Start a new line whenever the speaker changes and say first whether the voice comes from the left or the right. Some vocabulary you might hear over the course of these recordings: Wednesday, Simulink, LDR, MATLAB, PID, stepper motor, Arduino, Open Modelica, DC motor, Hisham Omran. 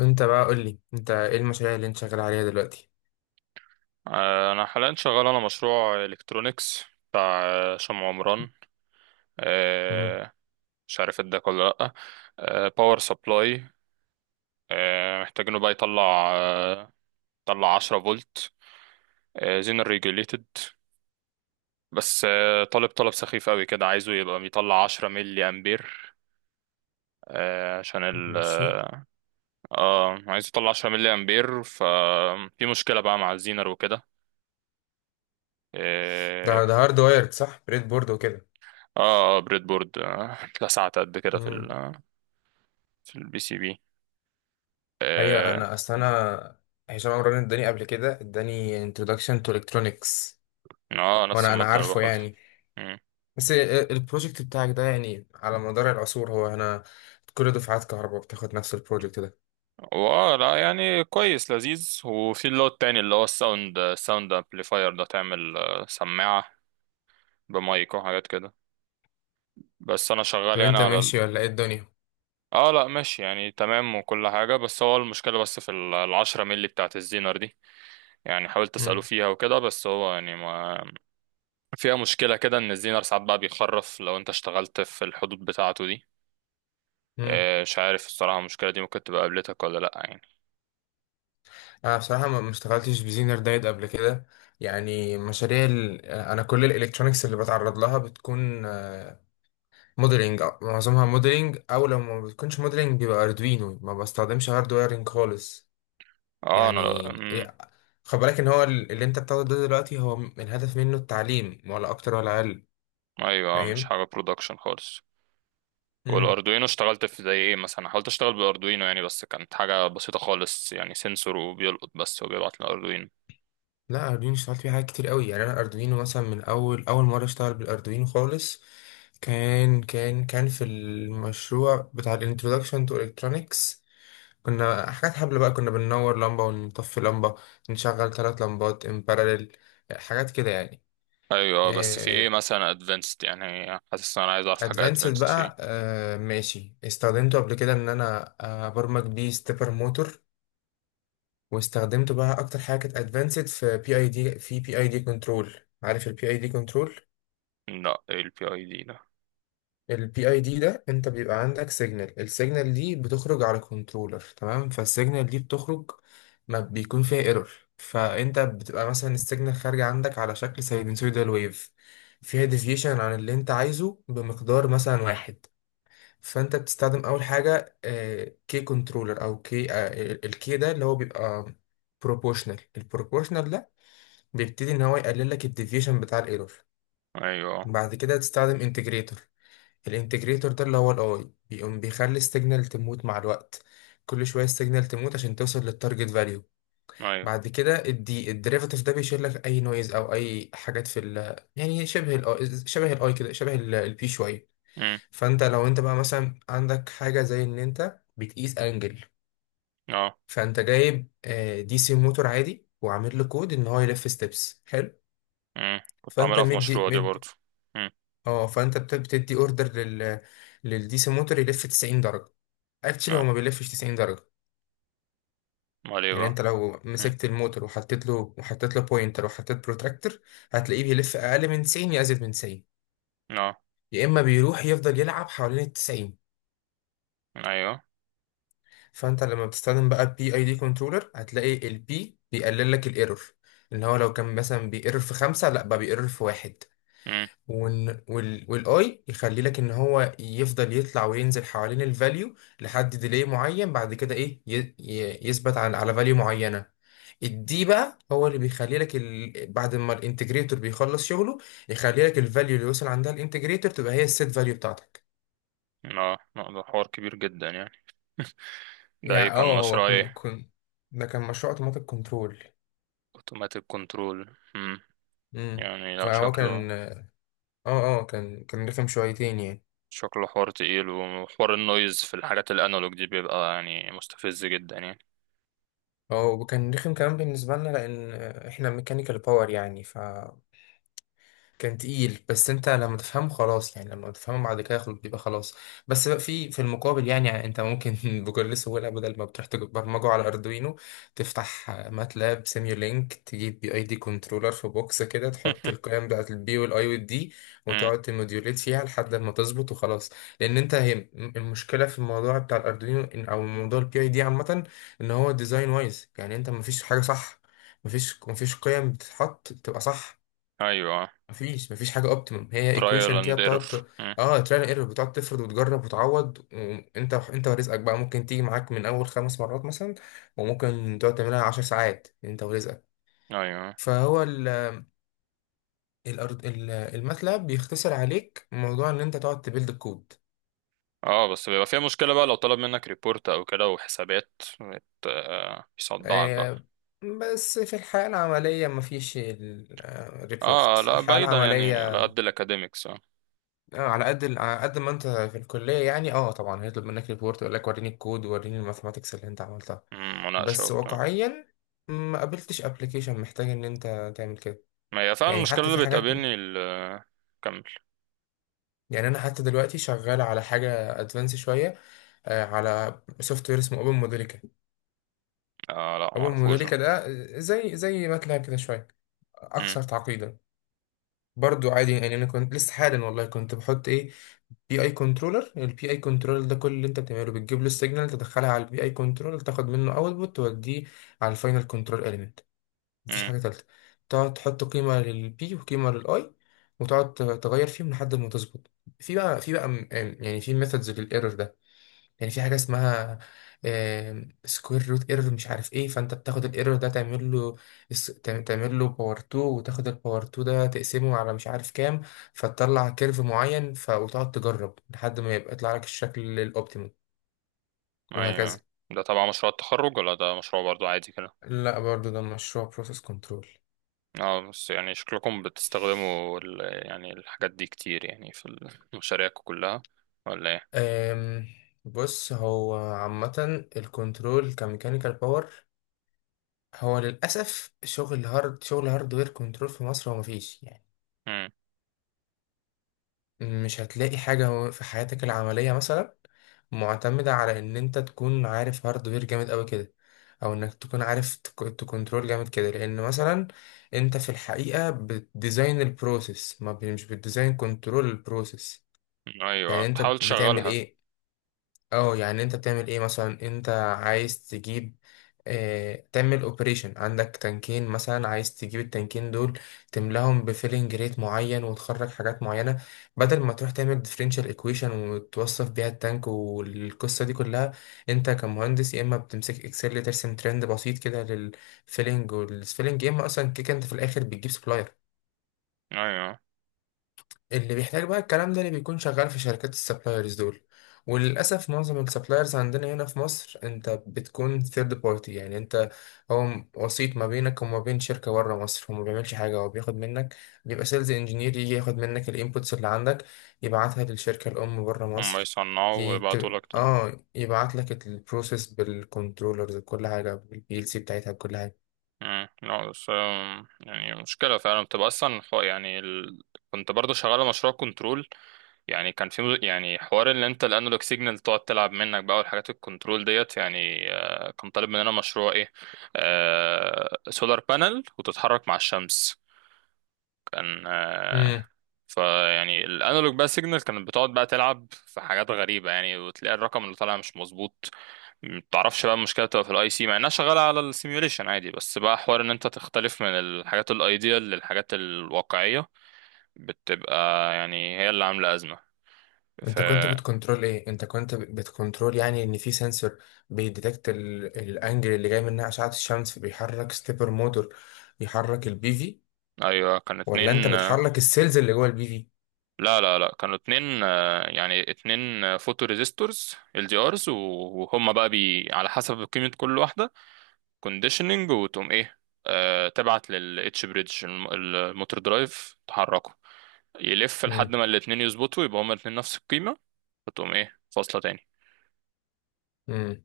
left: انت بقى قول لي، انت ايه المشاريع اللي انت شغال عليها دلوقتي؟
right: انا حاليا شغال على مشروع الكترونيكس بتاع شمع عمران.
left: امم
right: آه، مش عارف اداك ولا لا. باور سبلاي محتاجينه بقى يطلع 10 فولت زينر ريجوليتد. بس طالب طلب سخيف قوي كده، عايزه يبقى بيطلع 10 ملي امبير، عشان ال
left: ماشي.
right: اه آه، عايز يطلع 10 ملي امبير. ففي مشكلة بقى مع الزينر وكده.
left: ده
right: آه،
left: ده هارد وايرد، صح؟ بريد بورد وكده.
right: اه اه بريد بورد، اتلسعت قد كده في
left: امم
right: في البي سي بي.
left: هي
right: اه.
left: انا اصل انا هشام عمران اداني قبل كده، اداني introduction to electronics.
right: نفس
left: وانا
right: المادة اللي
left: عارفه
right: باخدها.
left: يعني.
right: مم.
left: بس البروجكت بتاعك ده يعني على مدار العصور، هو انا كل دفعات كهرباء بتاخد نفس البروجكت ده.
right: واه، لا يعني كويس لذيذ. وفي اللي هو التاني اللي هو الساوند امبليفاير، ده تعمل سماعة بمايك وحاجات كده. بس انا شغال
left: طب
right: يعني
left: انت ماشي ولا ايه الدنيا؟
right: اه، لا ماشي يعني تمام وكل حاجة. بس هو المشكلة، بس في العشرة ملي بتاعت الزينر دي. يعني حاولت اسأله فيها وكده، بس هو يعني ما فيها مشكلة كده، إن الزينر ساعات بقى بيخرف لو أنت اشتغلت في الحدود بتاعته دي.
left: امم
right: مش عارف الصراحة، المشكلة دي ممكن تبقى قابلتك ولا لأ يعني؟
left: انا بصراحه ما اشتغلتش بزينر دايت قبل كده. يعني مشاريع انا كل الالكترونيكس اللي بتعرض لها بتكون موديلنج، معظمها موديلنج، او لو ما بتكونش موديلنج بيبقى اردوينو، ما بستخدمش هاردويرنج خالص.
right: اه، أنا لأ.
left: يعني
right: مم.
left: إيه- خد بالك ان هو اللي انت بتاخده ده دلوقتي، هو الهدف منه التعليم، ولا اكتر ولا اقل.
right: أيوه، مش
left: فاهم.
right: حاجة برودكشن خالص. والأردوينو اشتغلت في زي إيه مثلا، حاولت أشتغل بالأردوينو يعني، بس كانت حاجة بسيطة خالص يعني سنسور وبيلقط بس وبيبعت الأردوينو.
left: لا، اردوينو اشتغلت فيه حاجات كتير قوي، يعني انا اردوينو مثلا من اول اول مره اشتغل بالاردوينو خالص، كان في المشروع بتاع الانترودكشن تو الكترونكس. كنا حاجات حبل بقى، كنا بننور لمبه ونطفي لمبه، نشغل ثلاث لمبات ان باراليل، حاجات كده يعني.
right: أيوه، بس في إيه مثلا أدفانسد؟ يعني حاسس إن أنا عايز أعرف حاجة
left: ادفانسد
right: أدفانسد فيه.
left: بقى، ماشي، استخدمته قبل كده ان انا ابرمج بيه ستيبر موتور. واستخدمته بقى اكتر حاجه كانت ادفانسد في بي اي دي، في بي اي دي كنترول. عارف البي اي دي كنترول؟
right: لأ، إيه ال PID ده؟
left: البي اي دي ده انت بيبقى عندك سيجنال، السيجنال دي بتخرج على كنترولر، تمام؟ فالسيجنال دي بتخرج ما بيكون فيها ايرور. فانت بتبقى مثلا السيجنال خارجه عندك على شكل ساينسويدال ويف، فيها ديفيشن عن اللي انت عايزه بمقدار مثلا واحد. فانت بتستخدم اول حاجه كي كنترولر، او كي. الكي ده اللي هو بيبقى بروبوشنال. البروبوشنال ده بيبتدي ان هو يقلل لك الديفيشن بتاع الايرور.
right: أيوه،
left: بعد كده تستخدم انتجريتور. الانتجريتور ده اللي هو الاي، بيقوم بيخلي السيجنال تموت مع الوقت، كل شويه السيجنال تموت عشان توصل للتارجت فاليو.
right: أيوه.
left: بعد كده الدي، الديريفاتيف ده، بيشيل لك اي نويز او اي حاجات في ال، يعني شبه ال، شبه الاي كده، شبه البي شويه.
right: مم.
left: فانت لو انت بقى مثلا عندك حاجه زي ان انت بتقيس انجل،
right: اه.
left: فانت جايب دي سي موتور عادي، وعامل له كود ان هو يلف ستيبس، حلو.
right: مم. كنت
left: فانت
right: عاملها في
left: مدي
right: مشروع دي
left: مد،
right: برضه. مم.
left: اه فانت بتدي اوردر لل، للدي سي موتور يلف 90 درجه. اكشلي هو
right: آه.
left: ما بيلفش 90 درجه.
right: امال ايه
left: يعني انت
right: بقى؟
left: لو
right: مم.
left: مسكت الموتور وحطيت له، وحطيت له بوينتر وحطيت بروتراكتور، هتلاقيه بيلف اقل من 90 يا ازيد من 90،
right: اه.
left: يا اما بيروح يفضل يلعب حوالين ال 90.
right: ايوه.
left: فانت لما بتستخدم بقى البي اي دي كنترولر، هتلاقي البي بيقلل لك الايرور، ان هو لو كان مثلا بيقرر في خمسة، لا بقى بيقرر في واحد.
right: مم.
left: وال والاي يخلي لك ان هو يفضل يطلع وينزل حوالين الفاليو لحد ديلي معين، بعد كده ايه يثبت على، على فاليو معينه. الدي بقى هو اللي بيخلي لك بعد ما الانتجريتور بيخلص شغله، يخلي لك الفاليو اللي وصل عندها الانتجريتور تبقى هي السيت فاليو بتاعتك.
right: اه لا، ده حوار كبير جدا يعني. ده ايه،
left: يعني
right: كان
left: اه، هو
right: مشروع ايه؟
left: كن كن ده كان مشروع اوتوماتيك كنترول.
right: اوتوماتيك كنترول.
left: امم
right: يعني لا،
left: فهو
right: شكله
left: كان اه، اه كان رخم شويتين يعني.
right: حوار تقيل، وحوار النويز في الحاجات الانالوج دي بيبقى يعني مستفز جدا يعني.
left: اه وكان رخم كمان بالنسبة لنا، لأن احنا ميكانيكال باور يعني، ف كان تقيل. بس انت لما تفهمه خلاص، يعني لما تفهمه بعد كده خلاص بيبقى خلاص. بس بقى في المقابل يعني انت ممكن بكل سهوله، بدل ما بتروح تبرمجه على اردوينو، تفتح ماتلاب سيميولينك، تجيب بي اي دي كنترولر في بوكس كده، تحط القيم بتاعت البي والاي والدي،
right: مم.
left: وتقعد تموديوليت فيها لحد ما تظبط، وخلاص. لان انت هي المشكله في الموضوع بتاع الاردوينو، او موضوع البي اي دي عامه، ان هو ديزاين وايز، يعني انت مفيش حاجه صح، مفيش قيم بتتحط تبقى صح،
right: ايوه،
left: مفيش حاجة اوبتيمم، هي
right: ترايل
left: ايكويشن كده
right: اند
left: بتقعد
right: ايرور.
left: اه تراي ايرور، بتقعد تفرض وتجرب وتعوض، وانت ورزقك بقى، ممكن تيجي معاك من اول 5 مرات مثلا، وممكن تقعد تعملها 10 ساعات، انت ورزقك.
right: ايوه.
left: فهو ال، الأرض الماتلاب بيختصر عليك موضوع ان انت تقعد تبيلد الكود.
right: اه، بس بيبقى فيها مشكلة بقى لو طلب منك ريبورت او كده وحسابات يصدعك بقى.
left: آه، بس في الحياة العملية مفيش الريبورت،
right: اه
left: في
right: لا،
left: الحياة
right: بعيدا يعني
left: العملية.
right: على قد الاكاديميكس. اه
left: اه على قد على قد ما انت في الكليه يعني، اه طبعا هيطلب منك ريبورت يقول لك وريني الكود، وريني الماثماتكس اللي انت عملتها.
right: مم، مناقشة
left: بس
right: وبتاع.
left: واقعيا ما قابلتش ابلكيشن محتاج ان انت تعمل كده.
right: ما هي فعلا
left: يعني حتى
right: المشكلة
left: في
right: اللي
left: حاجات،
right: بتقابلني كمل.
left: يعني انا حتى دلوقتي شغال على حاجه ادفانس شويه، على سوفت وير اسمه اوبن موديليكا.
right: آه لا،
left: اوبن
right: معرفوش ده.
left: موديليكا ده زي ماتلاب كده شويه،
right: مم.
left: اكثر تعقيدا. برضو عادي يعني، انا كنت لسه حالا والله كنت بحط ايه، بي اي كنترولر. البي اي كنترولر ده كل اللي انت بتعمله بتجيب له السيجنال، تدخلها على البي اي كنترولر، تاخد منه اوتبوت، توديه على الفاينل كنترول اليمنت. مفيش
right: مم.
left: حاجه ثالثه. تقعد تحط قيمه للبي، وقيمه للاي، وتقعد تغير فيهم لحد ما تظبط. يعني في ميثودز للايرور ده، يعني في حاجه اسمها سكوير روت ايرور مش عارف ايه، فانت بتاخد الايرور ده تعمل له، تعمل له باور 2، وتاخد الباور 2 ده تقسمه على مش عارف كام، فتطلع كيرف معين، وتقعد تجرب لحد ما يبقى يطلع لك الشكل الاوبتيمال،
right: أيوه،
left: وهكذا.
right: ده تبع مشروع التخرج ولا ده مشروع برضو عادي كده؟
left: لا، برضو ده مشروع بروسيس كنترول.
right: اه، بس يعني شكلكم بتستخدموا يعني الحاجات دي كتير يعني في مشاريعكم كلها، ولا ايه؟
left: أم، بص هو عامة الكنترول كميكانيكال باور، هو للأسف شغل هارد، شغل هاردوير كنترول في مصر هو مفيش.
right: مم.
left: مش هتلاقي حاجة في حياتك العملية مثلا معتمدة على إن أنت تكون عارف هاردوير جامد أوي كده، أو إنك تكون عارف تكنترول جامد كده، لأن مثلا أنت في الحقيقة بتديزاين البروسيس، ما ب- مش بتديزاين كنترول البروسيس.
right: أيوه،
left: يعني أنت
right: تحاول
left: بتعمل
right: تشغلها.
left: إيه؟ اه يعني انت بتعمل ايه مثلا، انت عايز تجيب، اه تعمل اوبريشن عندك تنكين مثلا، عايز تجيب التنكين دول، تملاهم بفيلنج ريت معين وتخرج حاجات معينة، بدل ما تروح تعمل ديفرنشال ايكويشن وتوصف بيها التانك والقصة دي كلها. انت كمهندس يا اما بتمسك اكسل ترسم ترند بسيط كده للفيلنج والسفيلنج، يا اما اصلا كيك، انت في الاخر بتجيب سبلاير.
right: أيوه،
left: اللي بيحتاج بقى الكلام ده اللي بيكون شغال في شركات السبلايرز دول. وللأسف معظم السبلايرز عندنا هنا في مصر أنت بتكون ثيرد بارتي، يعني أنت هو وسيط ما بينك وما بين شركة بره مصر، هو ما بيعملش حاجة، هو بياخد منك، بيبقى سيلز انجينير يجي ياخد منك الانبوتس اللي عندك، يبعتها للشركة الأم بره
right: هم
left: مصر.
right: يصنعوا
left: يت...
right: ويبعتوا لك تاني.
left: اه يبعت لك البروسيس بالكنترولرز، بكل حاجة بالبي ال سي بتاعتها، بكل
right: مم. لا بس يعني مشكلة فعلا بتبقى أصلا يعني كنت برضو شغال على مشروع كنترول. يعني كان في يعني حوار، اللي انت الانالوج سيجنال تقعد تلعب منك بقى والحاجات الكنترول ديت يعني، كان طالب مننا مشروع ايه، سولار بانل وتتحرك مع الشمس. كان
left: حاجة.
right: فيعني الانالوج بقى سيجنال كانت بتقعد بقى تلعب في حاجات غريبة يعني، وتلاقي الرقم اللي طالع مش مظبوط. متعرفش بقى، المشكلة بتبقى في الاي سي، مع انها شغالة على السيميوليشن عادي، بس بقى حوار ان انت تختلف من الحاجات الايديال للحاجات الواقعية. بتبقى يعني هي اللي عاملة أزمة. ف.
left: انت كنت بتكنترول ايه؟ انت كنت بتكنترول يعني ان في سنسور بيديتكت الانجل اللي جاي منها اشعة الشمس، بيحرك ستيبر موتور، يحرك البي في؟
right: ايوه، كان
left: ولا انت
right: اتنين.
left: بتحرك السيلز اللي جوه البي في؟
right: لا لا لا، كانوا اتنين. يعني اتنين فوتو ريزيستورز ال دي ارز، وهم بقى بي على حسب قيمة كل واحدة، كونديشننج، وتقوم ايه، تبعت لل اتش بريدج الموتور درايف تحركه. يلف
left: امم
right: لحد ما الاتنين يظبطوا، يبقى هما الاتنين نفس القيمة. فتقوم ايه، فاصلة تاني.
left: امم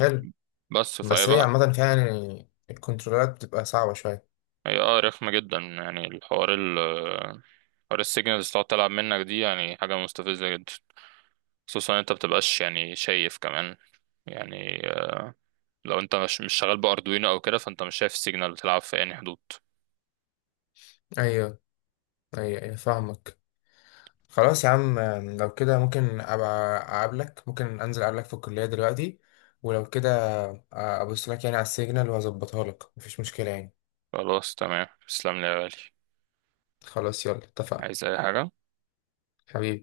left: حلو.
right: بس فهي
left: بس هي
right: بقى.
left: عامة فعلا الكنترولات بتبقى صعبة شوية.
right: هي رخمة جدا يعني. الحوار ال حوار السيجنالز تقعد تلعب منك دي يعني حاجة مستفزة جدا، خصوصا انت بتبقاش يعني شايف كمان يعني. لو انت مش شغال باردوينو او كده، فانت مش شايف السيجنال بتلعب في انهي حدود.
left: ايوه، ايوه، ايوه فاهمك. خلاص يا عم. لو كده ممكن ابقى اقابلك، ممكن انزل اقابلك في الكلية دلوقتي. ولو كده ابص لك يعني على السيجنال واظبطها لك، مفيش مشكلة يعني.
right: خلاص، تمام، تسلم لي يا غالي.
left: خلاص، يلا اتفقنا.
right: عايز اي حاجة؟
left: حبيبي.